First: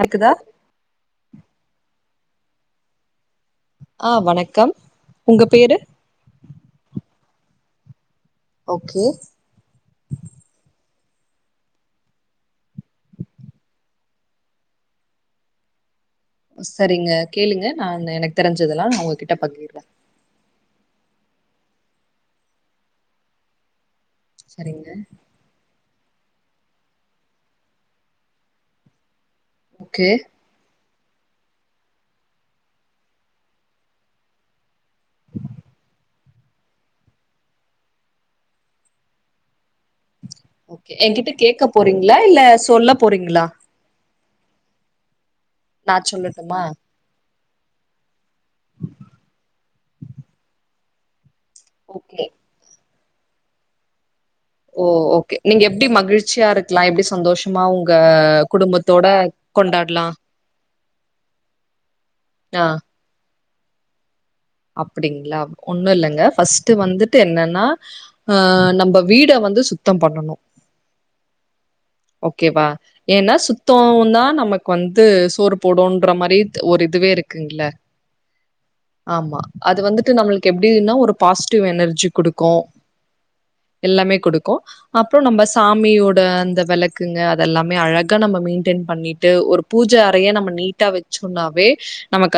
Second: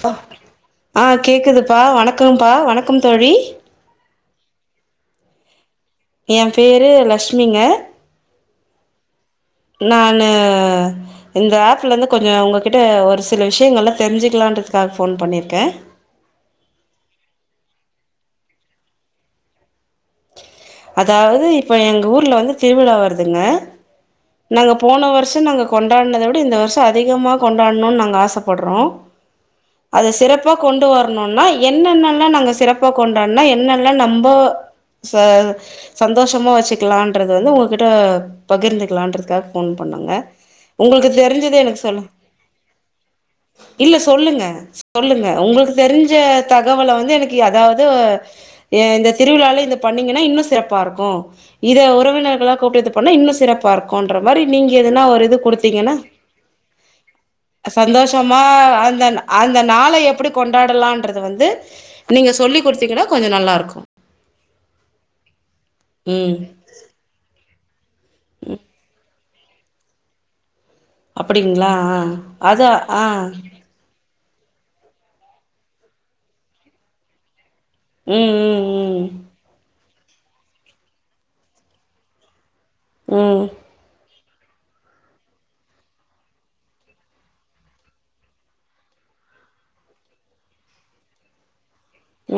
கேக்குதா ஆ கேக்குதுப்பா வணக்கம்பா வணக்கம் தோழி ஆ வணக்கம் உங்க பேரு ஏ பேரு லக்ஷ்மிங்க ஓகே ல்ல நானு இந்த ஆப்லந்து கொஞ்சோ உங்ககிட்ட ஒரு சில விஷ்யங்கள்லா தெர்ஞ்சுக்லான்றதுக்காக ஃபோன் பண்ணிர்க்கே சரிங்க கேளுங்க நா எனக்கு தெரிஞ்சதலா நா உங்ககிட்ட பகிர்றே அதாவது இப்ப எங்க ஊர்ல வந்து திருவிழா வருதுங்க நாங்க சரிங்க போன வருஷோ நாங்க கொண்டான்னத விட இந்த வர்ஷோ அதிகமா கொண்டான்ணு நாங்க ஆசப்பட்றோ ஓகே அத சிறப் ப்ப கொண்டு வரணுனா என்னென்னல்லா நாங்க சிறப்பா கொண்டோன்னா என்னென்ன நம்போ சார் சந் சந்தோஷமா வச்சுக்லான்றது வந்து உங்ககிட்ட பகிர்ந்துக்லான்றதுக்காக ஃபோன் பண்ணோங்க ஓகே உங்களுக்கு ஏங்கிட்ட தெரிஞ்சத கேக்க எனக்கு சொல்லு போறீங்ளா இல்ல சொல்ல போறீங்ளா இல்ல சொல்லுங்க சொல்லுங்க உங்ளுக்கு நா தெரிஞ்ச சொல்லட்டுமா தகவல வந்து எனக் [unintelligible] அதாவது இந்த திருவிழால இந்த பண்ணீங்கன்னா இன்னு சிறப்பாருக்கு இதே ஓகே உறவினர்களா கூப்ட்டுட்டு போனா இன்னு சிறப் பாருக்கோன்ற மாரி நீங்க ஓ எதுனா ஒரு இது ஓகே நீங்க எப்டி குடுத்தீங்கன்னா மகிழ்ச்சியா இருக்கலா எப்டி சந்தோஷமா ச உங்க சந்தோஷமா அந்த குடும்பத்தோட அந்த நாளை கொண்டாடலா எப்பிடி கொண்டாடுலான்றத வந்து நீங்க சொல்லி் ஆ குடுத்தீங்னா கொஞ்சோ நல்லாருக்கு அப்டிங்களா ஒண்ணுல்லங்க ம் ஃபஸ்ட்டு வந்துட்டு என்னன்னா ஆ நம்ம வீட வந்து சுத்தோ பண்ணணு அப்டிங்களா ஆ அதா ஆ சுத்தோன்த்தா நமக்கு வந்து சோறு போடுன்ற மாரித் ஒரு இதுவே இருக்குங்ள ம் ம் ம் ஆமா அது வந்துட்டு நம்ளுக்கு எப்டின்னா ஒரு பாசிட்டிவ் எனர்ஜி குடுக்கு ம். எல்லாமே குடுக்கு அப்றோ நம்ப சாமியோட அந்த வெள க்குங்க அதெல்லாமே அழகா நம்ம மெயின்டென் பண்ணிட்டு ஒரு பூஜ அறைய நம்ம நீட்டா வெச்சோன்னாவே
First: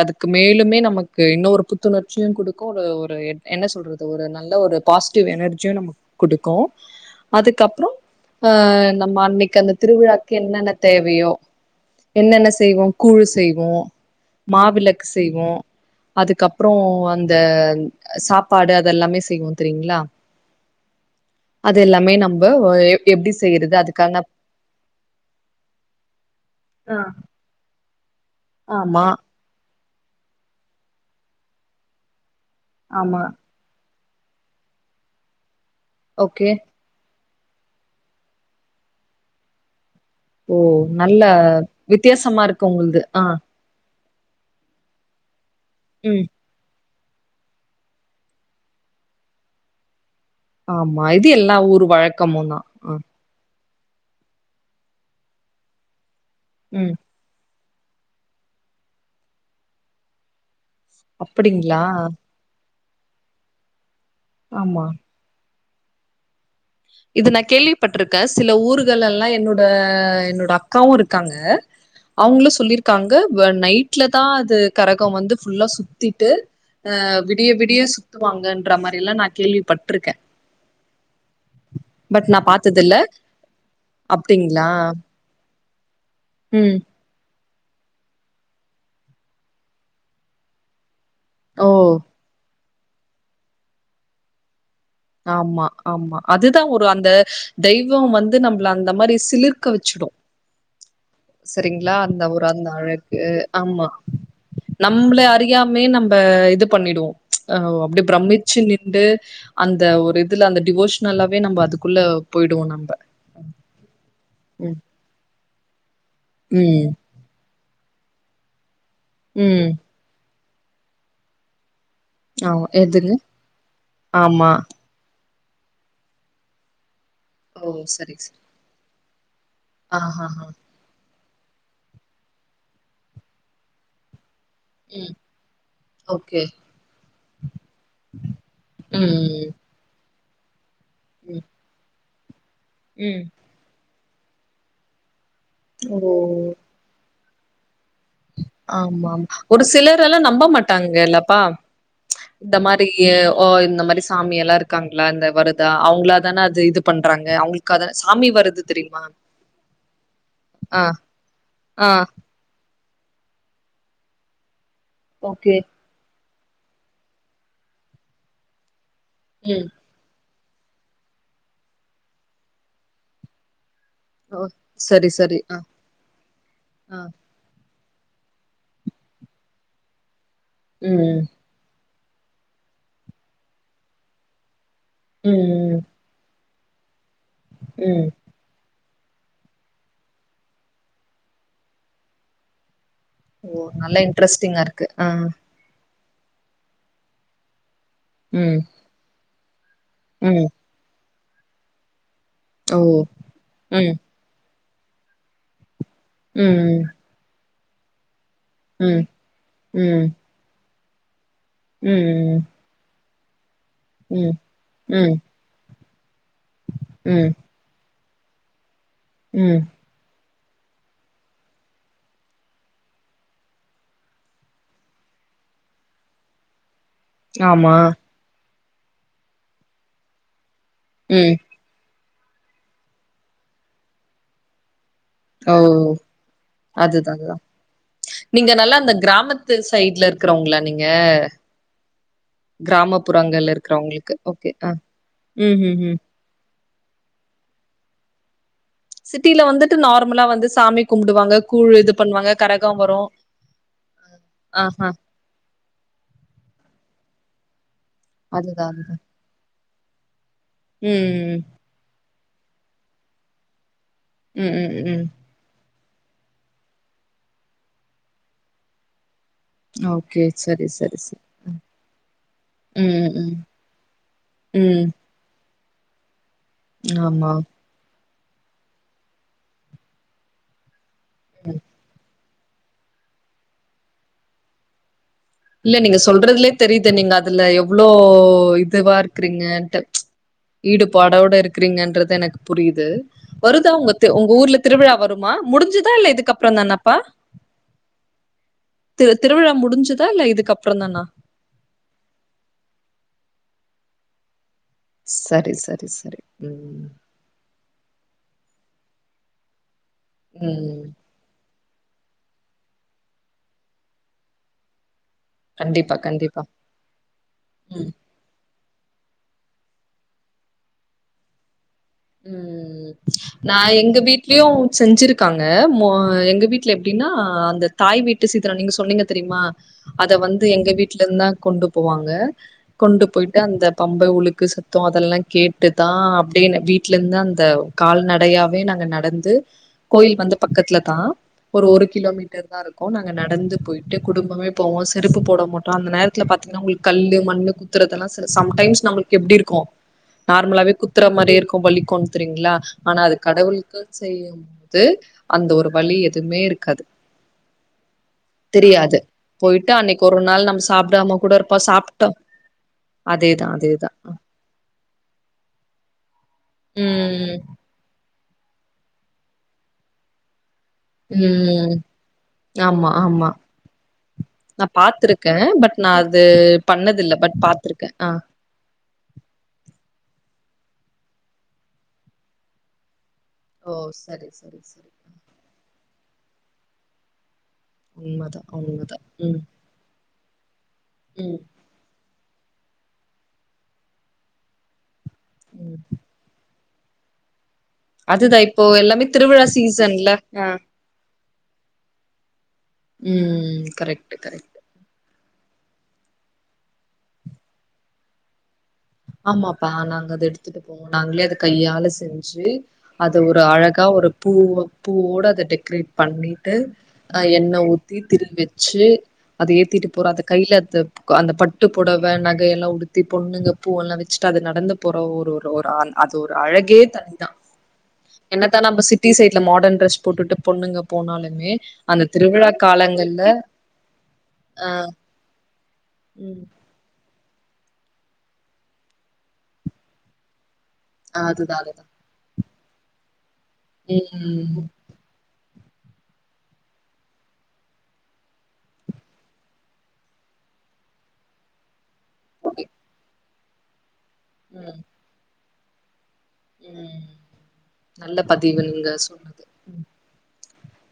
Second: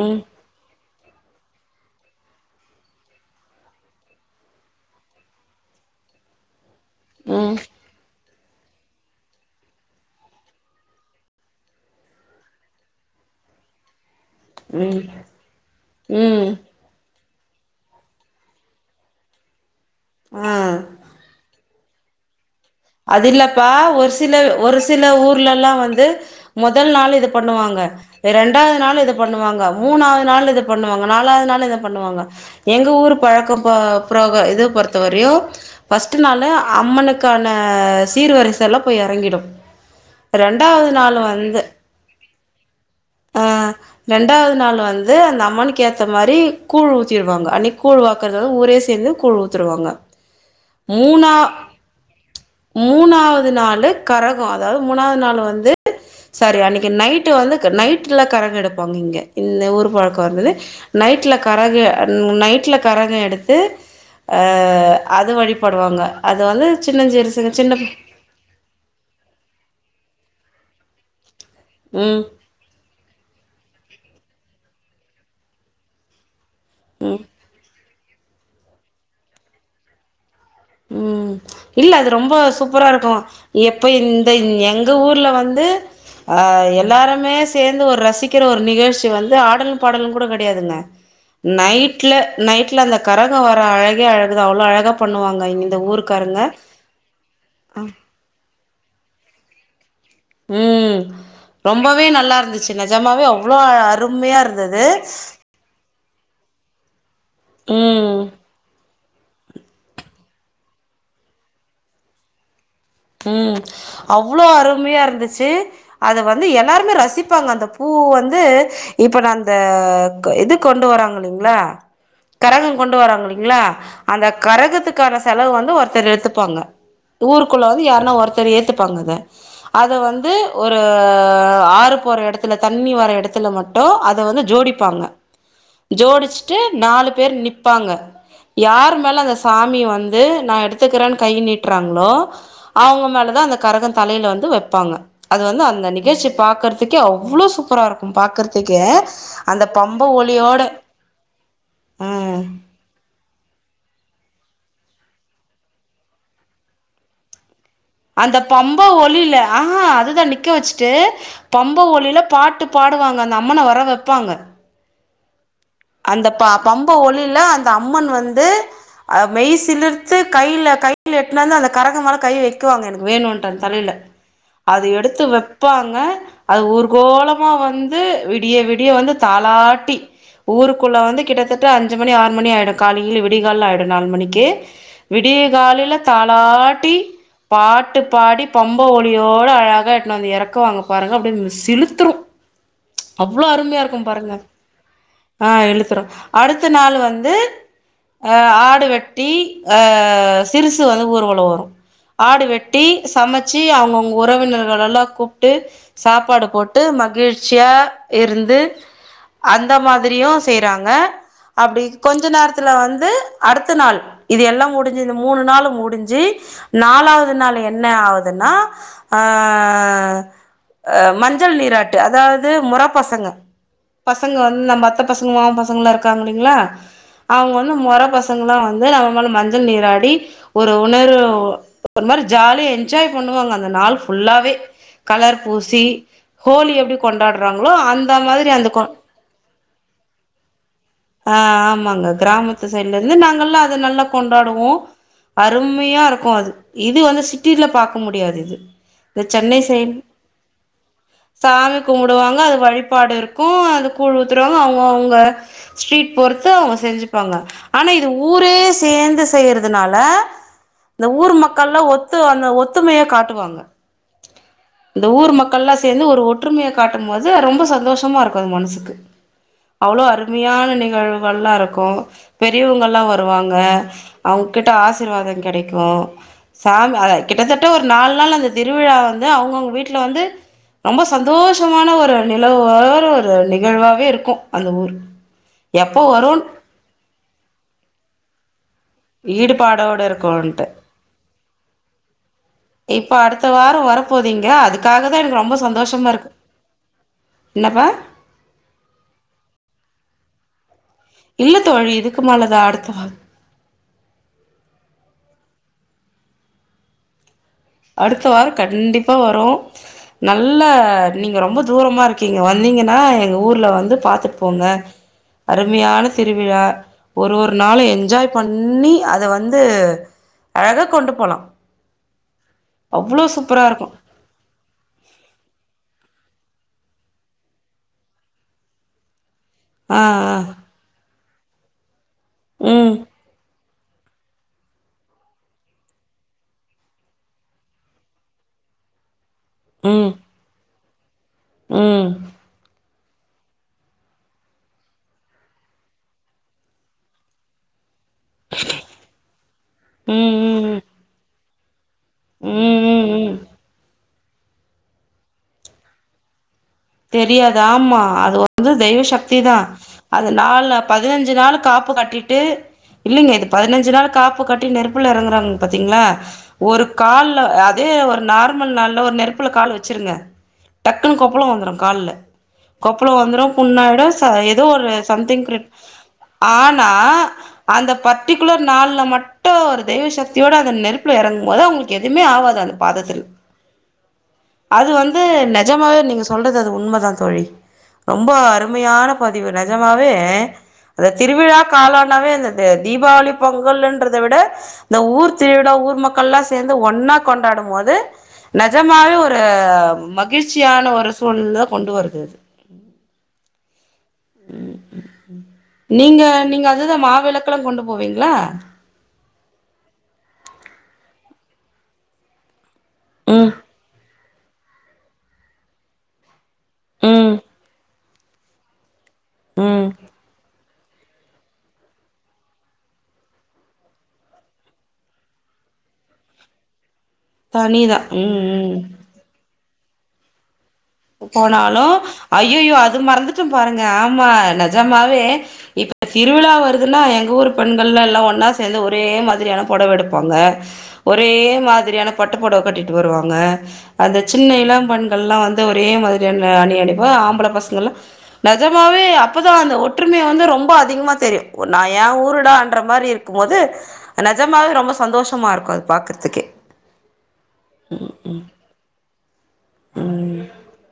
ம் ம் அதுக்கும் மேலுமே நமக்கு இன்னு ஒரு புத்துணர்ச்சியு குடுக்கு ஒரு ஒரு எட் என்ன சொல்றது ஒரு நல்ல ஒரு பாசிட்டிவ் எனர்ஜியு நமக் குடுக்கு ம் அதுக்கப்றோ ஆ நம்ம அன்னை க்கு அந்த திருவிழாக்கு என்னென்ன தேவையோ என்னென்ன செய்வோ கூழு செய்வோ ம் மாவிளக்கு செய்வோ ம் ம் அதுக்கப்றோ அ ந்த அ சாப்பாடு அதெல்லாமே செய்வோ தெரிங்ளா. ஆ அதெல்லாமே நம்ப ஒ எ அதில்லப்பா ஒரு சிலரு ஒரு சி சில ஊர்லல்லா வந்து மொதல் ஆ நாள் இது பண்ணுவாங்க ரெ ரெண்டாவ்து நாள் ஆமா இது பண்ணுவாங்கவ் மூணாது நாள் இத பண்ணுவாங்க நாலாவ்து நாள் இத பண்ணுவாங்க எங்க ஊரு ஆமா பழக்கம் பா ப்ரோக இது பொறுத்த வரையு ஃபஸ்ட்டு ஓகே நாளு அம்மனுக்கா அ சீர்வரிசை எல்லா போய் எறங்கிடு. ஓ ரெண்டாவது நாள் நல்ல வந்து வித்தியாசமா இருக்கு உங்குள்து ஆ ஆ ரெண்டாவ்து நாள் வந்து அந்த அம்மனுக்கு ஏத்த ம் மாரி கூழ் ஊத்தீருவாங்க அன்னைக் கூழ் வாக்கறத வந் ஊரே சேந்து கூழ் ஊத்துருவாங்க. ஆம்மா இது மூணா எல்லா ஊரு வழக்கமுந்தா. மூணாவது நாளு கரகோ அதாவது மூணாது நாளு வந்து சாரி அன்னிக்கு ம் நை ட்டு வந்து க நைட்ல கரகெடுப்பாங்க இங்க இந்த ஊரு பழக்கோ வந்துது நைட்ல அப்படிங்ளா கரகு அ நைட்ல கரகொ எடுத்து அ ஆமா அது வழிபடுவாங்க அது வந்து இது நா சின்னஞ்சிறுசுங்க சின்ன கேள்விப்பட்ருக்கே சில ஊர்களெல்லா என்னோட என்னோட அக்காவு இருக்காங்க. ம் அவுங்ளு சொல்லிருக் காங்க வ நைட்லதா அது கரகொ வந்து ஃபுல்லா சுத்திட்டு அ ம் வி டிய விடிய சுத்துவாங்கன்ற மாரில்லா நா கேள்விப்பட்ருக்கே. ம். இல்ல அது பட் ரொம்பொ நா சூப்பரா பாத்ததில்ல இருக்கு எப்ப இந்த அப்டிங்ளா எங்க ஊர்ல வந்து ஆ ம் எல்லாருமே சேந்து ஒர் ரசிக்கற ஒரு நிகழ்ச்சி வந்து ஆடலும் பாடலும் கூட கெடையாதுங்க. ஓ நைட்ல நைட்ல அந்த கரகொ வர அழகே அழகுதா அவ்ளோ அழகா பண்ணு ஆம்மா ஆம்மா அதுதா ஒரு அந்த தெய்வோ வந் து நம்ப்ள அந்த மாரி சிலிர்க்க வெச்சிடு. ம். ரொம்பவே நல்லா ஒரு அந்த இருந்துச்சு அழகு நெஜமாவே அவ்ளோ அழ அருமையா இருந்துது. ரியாமயே நம்ப இது பண்ணிடுவோ அ அப்டே ம் பிரமிச்சு நின்டு அந்த ஒரு இதுல அந்த டிவோஷ்னல்லாவே நம்ப அதுக்குள்ள போயிடுவோ நம்ப. ம் அவ்ளோ ம் அருமையா இருந்துச்சி. அத வந்து ம் எல்லாருமே ரசிப்பாங்க அந்தப் பூ வந்து இப்ப ந அந்த ம் க் இது கொண்டு வராங்க இல்லிங்ளா? ஆமா கரகொ கொண்டு எதுங்க வறாங்க இல்லிங்ளா அந்த ஆமா கரகத்து க்கான செலவு வந்து ஒருத்தர் ஏத்துப்பாங்க ஊருக்குள்ள ஓ வந்து யார்ன்னா சரி சரி ஒருத்தர் ஏத்துப்பாங்க அத. அத வந்து ஆஹாஹா ஒ ரு ஆறு போற எடத்துல தண்ணி வர எடத்துல மட்டு அத வந்து ஜோடிப்பாங்க. ம் ஓகே ஜோடிச்சிட்டு நாலு பேர் நிப்பாங்க யார் மேல அந்த ம் சாமி வந் து நா எடுத்துக்றேன் கை ம் நீட்றாங்ளோ அவங்க ம். மேல தா அந்த கரக தலைல வந்து வெப்பாங்க அது வந்து அந்த ஓ! நிகழ்ச்சி பாக்குறதுக்கே அவ்ளோ சூப்பரா இருக் ஆமாம் ஒரு சிலரெலா நம்ப ஒலியோட மாட்டாங்கல்லப்பா ம் இந்த மா திய்யு ஓ இந்த மாரி சாமி எல்லா இருக்காங்களா இந்த வருதா அவங்களா தான அது இது பண்றாங்க அவங்களுக் அந்த பம்ப ஒலியில ஆஹா அதுதா நிக்க ஆ, வச்சுட்டு பம்ப ஆ, ஒலியில பாட்டு பாடுவாங்க அந்த அம்மன வர வெப்பாங்க ஓகே அந்த பா பம்ப ஒலியில அந்த அம்மன் வந்து மெய் அ ம். சிலிர் த்து கைய்ல கைய்ல எட்டுனு வந்து அந்த கரகமேல கை வைக்குவாங்க எனக்கு வேணுமன்டு அந் தலையில ஓ! அது சரி, எடுத்து சரி. ஆ, வெப்பாங்க அது ஆ. ஊர்க்கோலம் மா வந்து விடிய விடிய வந்து தாலாட்டி ஊருக்குள்ள வந்து ம், ம். கிட்டத்தட்ட அஞ்சு மணி ஆறு மணி ஆயிடு காலையிலே விடிகால்ல ஆயிடு நாலு மணிக்கு ம், விடிய ம். காலைல தாலாட்டி ம். பாட்டுப் பாடி பம்ப ஒலியோட அழகா எடுனு வந்து எறக்குவாங்க பாருங்க அப்டியே நம் சிலுத்துரு அவ்ளோ அருமையா இருக்கு பாருங்க கு ஆ ஆ எழுத்துறு அடுத்த நாள் வந்து ஆ ம், ஆடு வெட்டி ஆ ஆ ம். சிறுசு வந்து ஊர்வலோ வரு ஆடு ஓ! வெட்டி சமச்சு ம், அவங்கவங்க உறவினர்களெல்லா கூப்டு சாப்பாடு போட்டு ம், மகிழ்ச்சியா இருந்து ம். அந்த ம், ம், மாதிரியு செய்றாங்க அப்டி கொஞ்ச ம். நேரத்துல வந்து அடுத்த நாள் ம், இது எல்லா முடிஞ்சு இந்த ம், மூணு நாளு முடிஞ்சு நாலாவது ம், நாள் என்ன ஆகுதுன்னா ஆ ம். அ மஞ்சள் நீராட்டு அதாவ்து மொற பசங்க பசங்க வந்து நம்ம அத்த பசங்க மாமா பசங்களா இருக்காங்க இல்லைங்களா அவங்க வந்து ஆமா. மொற பச் சங்கலா வந்து நம்ம மேல மஞ்சள் நீராடி ஒரு உணர்வு ம். ஒரு மாரி ஜாலியா என்ஜாய் பண்ணுவாங்க அந்த நாள் ஃபுல்லாவே கலர் ஓ! பூசி ஹோலி எப்டி அதுதான். கொண்டாடுறாங்களோ அந்த மாதிரி அந்த கொ து சைட்ல இருக்குறவங்களா நீங் ஆ ஆமாங்க கிராமத்து சைடுல இருந்து கிராமப்புறங்கள்ல நாங்கள்லா அத நல்லா இருக்கிறவங்களுக்கு. ஓகே. கொண்டாடுவோ ஆ. ம்ஹ்ஹ்ம். அரும்மையா இருக்கு அது இது வந்து சிட்டியில பாக்க முடியாது இது இந்த சிட்டில சென்னை வந்துட்டு சைட் நார்மலா வந்து சாமி கும்பிடுவாங்க. கூழ் சாமி இது பண்ணுவாங்க. கும்புடுவாங்க அது கரகம் வரும். வழிபாடு இருக் கு அது கூல் ஊத்துறவங்க ஆஹா. அவுங்கவு வுங்க ஸ்ட்ரீட் பொறுத்து அவங்க செஞ்சுப்பாங்க ஆனா இது ஊரே அதுதான் அதுதான். சேர்ந்து செய்யற துனால இந்த ஊர் ம். மக்கள்ல ஒத்து அந்த ஒத்துமைய காட்டுவாங்க ம். ம். ம். ம். இந்த ஊர் மக் கல்லா சேந்து ஒரு ஒற்றுமைய காட்டும் போது ரொம்ப சந்தோஷமா இருக்கு அது மனசுக்கு அவ்ளோ ஓகே. சரி, அருமையான சரி, சரி. நிகழ்வுகள்லா இருக்கு பெரியவங்கல்லா ம். ம். வருவாங்க அவுங்க கிட்ட ம். ஆசிர்வாத கெடைக்கு சாமி ஆ ஆமா. கிட்டத்தட் ட ஒரு நாலு நாள் அந்த திருவிழா வந்து அவுங்கவுங்க வீட்ல வந்து ரொம்ப ம். சந்தோஷமான ஒரு நிலவு வேற ஒரு நிகழ்வாவே இருக்கு‌ அந்த ஊர் இல்ல நீங்க எப்போ வருன் சொல்றதுலே தெரியுது நீங்க அதுல எவ்ளோ இதுவா இருக் குறீங்கண்டு ஈடுபாடோட இருக்குன்ட்டு ஈடுபாடோட இருக்குறீங்கன்றது எனக்கு புரியுது இப்ப அடுத்த வருதா வாரோ உங்க தி உங்க வரப்போதீங்க ஊர்ல திருவிழா அதுக்காக தா வருமா எனக்கு ரொம்ப முடிஞ்சுதா இல்ல சந்தோஷமா இருக்கு இதுக்கப்புறோ தானாப்பா என்னப்பா திரு திருவிழா முடிஞ்சுதா இல்ல இதுக்கு அப்புறோ தானா இல்ல தோழி இதுக்கு மேலதா அடுத்த வோ சரி சரி சரி ம் அடுத்த வார கண்டிப்பா வரோ நல்ல ம் நீங்க ரொம்ப தூரமா இருக்கீங்க வந்தீங்கன்னா எங்க ஊர்ல வந்து பாத்துட் போங்க கண்டிப்பா அருமையான கண்டிப்பா திருவிழா ஒரு ஒரு நாளு ம் என்ஜாய் பண்ணி அத வந்து அழகா கொண்டு போலா ம் அவ்ளோ நா சூப்பரா இருக்கு எங்க வீட் டலயு செஞ்சிருக்காங்க ம எங்க வீட்ல எப்டின்னா அந்த தாய் வீட்டு சீதனம் நீங்க சொன்னீங்க தெரியுமா ஆ அத வந்து ஆ எங்க வீட்டுலருந்துதா கொண்டு போவாங்க ம் கொண்டு போயிட்டு அந்த பம்பை உழுக்கு சத்தோ அதெல்லா கேட்டுதா அப்டியே வீ ட்டுலருந்து அந்த கால்நடயாவே நாங்க நடந்து ம் கோயில் வந்து பக்கத்துல தா ஒரு ம் ஒரு கிலோ ம் மீட்டர் தா இருக்கு நாங்க நடந்து போயிட்டு குடும்பமே போவோ செருப்பு போட மாட்டோ அந்த நேரத் துல பாத்தீங்கனா உங்களுக்கு கல்லு மண்ணு குத் திறதெல்லா சில சம்டைம்ஸ் நம்ளுக்கு எப்டி இருக்கு ம் நார்மலாவே ம் குத்துற மாரி இருக்கு வலி கு தெரிங்கள ஆனா ம் அது ம் ம் கடவுளுக்கு செய்யும்போது அந்த ஒரு வலி எதுவுமே இருக்காது தெரியாது ஆமா அது வந்து தெரியாது தெய்வ சக்திதா போயிட்டு அன்னைக்கு ஒரு அது நாள் நம்ம நாலு சாப்டாம பதினஞ்சு கூட நாள் இருப்போ காப்பு சாப்ட்டோ கட்டி ட்டு இல்லீங்க அதேதா இது அதேதா பதினைஞ்சு நாள் காப்பு கட்டி நெருப் புல எறங்குறாங்க பாத்தீங்களா ஒரு ம் கால்ல அதே ஒரு நார் மல் நாள்ல ஒரு நெருப்புல கால் வச்சிருங்க டக்குன்னு ம் கொப்பளோ வந்துரு ம் கால்ல ஆமா கொப்பள ஆமா வந்துரும் புண்ணாயிடு ச ஏதோ நா ஒரு பாத்திருக்கே சம்திங் கிர் ஆனா திருக்க அந்த பட்டிகுலர் நாள்ல மட்டு ஒரு தெய்வ சக்தியோட அந்த நெருப்புல எறங்கும் போது அவங்களுக்கு எதுவுமே ஆகாது அந்த பாதத்துல ஓ சரி சரி சரி அது வந்து நெஜமாவே நீங்க சொல்றது அது உண்மைதா தோழி ரொம்ப உண்மதா உண்மதா அருமையான ம் பதிவு நெஜமாவே அத ம் திருவிழா காலோனாவே இந்த தீபாவளி பொங்கல்ன்றத விட இந்த ஊர் திருவிழ ம் ஊர் மக்கள் எல்லா சே சேந்து ஒன்னா கொண்டாடும் போது அதுதா இப்போ எல்லாமே நெஜமாவே ஒரு திருவிழா சீசன்ல மகிழ்ச்சியான ஒரு சூழ்நெலதா கொண்டு வருது ம் ம் ம் கரெக்டு கரெக் ம் நீங்க நீங்க அதுதன் மாவிளக்கெல்லா கொண்டு போவீங்களா ஆமாப்பா நாங்க அத எடுத்துட்டு போவோம் நாங்களே அதை கையால செஞ்சு அது ஒரு ம் அழகா ஒரு பூ பூவோட அதை டெக்கரேட் பண்ணிட்டு அ ம் எண்ணெ ஊத்தி திரி வெச்சு அத ஏத்திட்டு ம் போற அந்த கையில அந்த அந்த பட்டு புடவை நகைய எல்லா உடுத்தி பொண்ணுங்க பூவல்லா வச்சுட்டு அது நடந்து போற ஒரு ஒரு ஒரு அது ஒரு அழகே தனிதா தனிதா ம் ம் டி சைடல மாடர்ன் ட்ரெஸ் போட்டுட்டு பொண்ணுங்க போனாலுமே போனாலு அந்த திருவிழா ஐயயோ அது காலங்கள்ல மறந்துட்ட பாருங்க ஆமா ஆ நெஜமாவே இப்ப திருவிழா வரு துனா எங்க ஊர் பெண்கள்லா எல்லா ஒன்னா சேர்ந்து ஒரே மாதிரியான பொடவ எடுப்போங்க ஆ ஒரே அதுதா அதுதா மாதிரியான பட்டுப்பொடவ கட்டிட்டு வருவாங்க அந்த சின்ன ம் இளம்பண்கள்லா வந் து ஒரே மாதிரியான அணி அணிவோ ஆம்பள பசங்க எல்லா நெஜமாவே அப்போ தா அந்த ஒற்றுமை வந்து ரொம்ப அதிகமா தெரியு நா ஏய ஓகே ஊருடான் றமாரி இருக்கும் போது நெஜமாவெ ம் ரொம்ப சந்தோஷமா இருக்கும் அது பாக்கறதுக்கே ம் நல்ல பதிவு நீங்க சொல் ம்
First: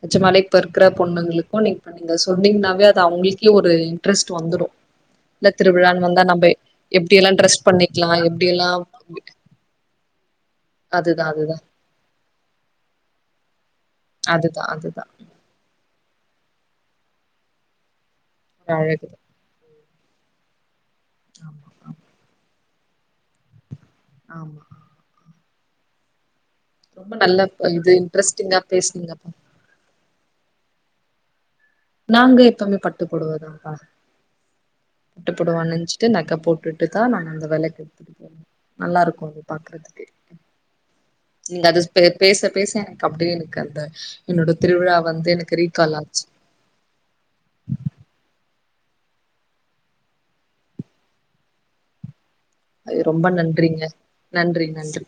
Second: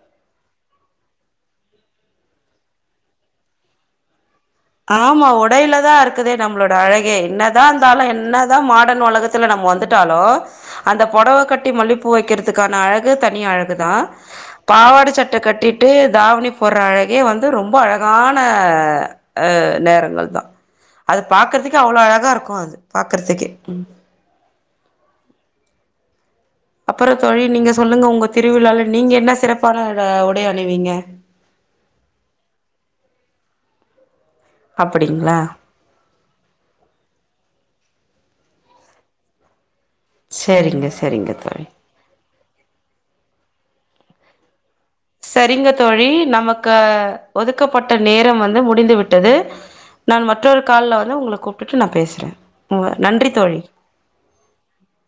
நெஜமாலே இப்பருக்கற பொண்ணுங்களுக்கும் நீங் நீங்க சொன்னீங்கன்னாவே அது அவங்களுக்கே ஒரு இன்ட்ரெஸ்ட் வந்துடு ஆமா ஒடையில தா இருக்குதே நம்பளோட அழகே எப்டி எல்லா என்னதா ட்ரெஸ் இருந்தாலு பண்ணிக்கலா எப்டி என்னதா எல்லா மாடன் உலகத்த துள்ள நம்ம வந்துட்டாலு அந்த அதுதா புடவ அதுதா கட்டி மல்லிப்பு பூ வைக்கிறதுக்கான அழகு தனி அழகு தா அதுதா அதுதா பாவாட சட்ட கட்டிட்டே தாவணி போடுற அழகே வந்து ரொம்ப அழகான அழகுதா அஹ் நேரங்கள் தா அது ஆமா பாக்கறதுக்கே அவ்வளோ ஆமா அழகா இருக்கும் அது பாக்றகறதுக்கே ஆமா அப்பறொ ரொம்ப தோழி நல்ல ப நீங்க இது சொல்லுங்க உங்க இன்ட்ரெஸ்டிங்கா திருவிழால நீங்க பேசுனீங்கப்பா என்ன சிறப்பான உடை அணிவீங்க நாங்க எப்பவுமே பட்டு பொடவதாக்கா பட்டு அப்படிங்களா பொடவணிஞ்சி நகபோட்டுட்டுதா நா அந்த விலக்கு நல்லா இருக்கு பாக்குறதுக்கு சேரிங்க சரிங்க தோழி நீங்க அது பேச பேச எனக்கு அப்டியே எனக்கு அந்த என்னோட திருவிழா வந்து எனக்கு சரிங்க ரீகால் தோழி ஆச்சு நமக்கு ஒதுக்கப்பட்ட நேர வந்து முடிந்து விட்டது நான் மற்றொரு கால்ல வந்து உங்கள கூப்புட்டு நான் பேசுற உ அது ரொம்ப நன்றி தோழி நன்றிங்க நன்றி நன்றி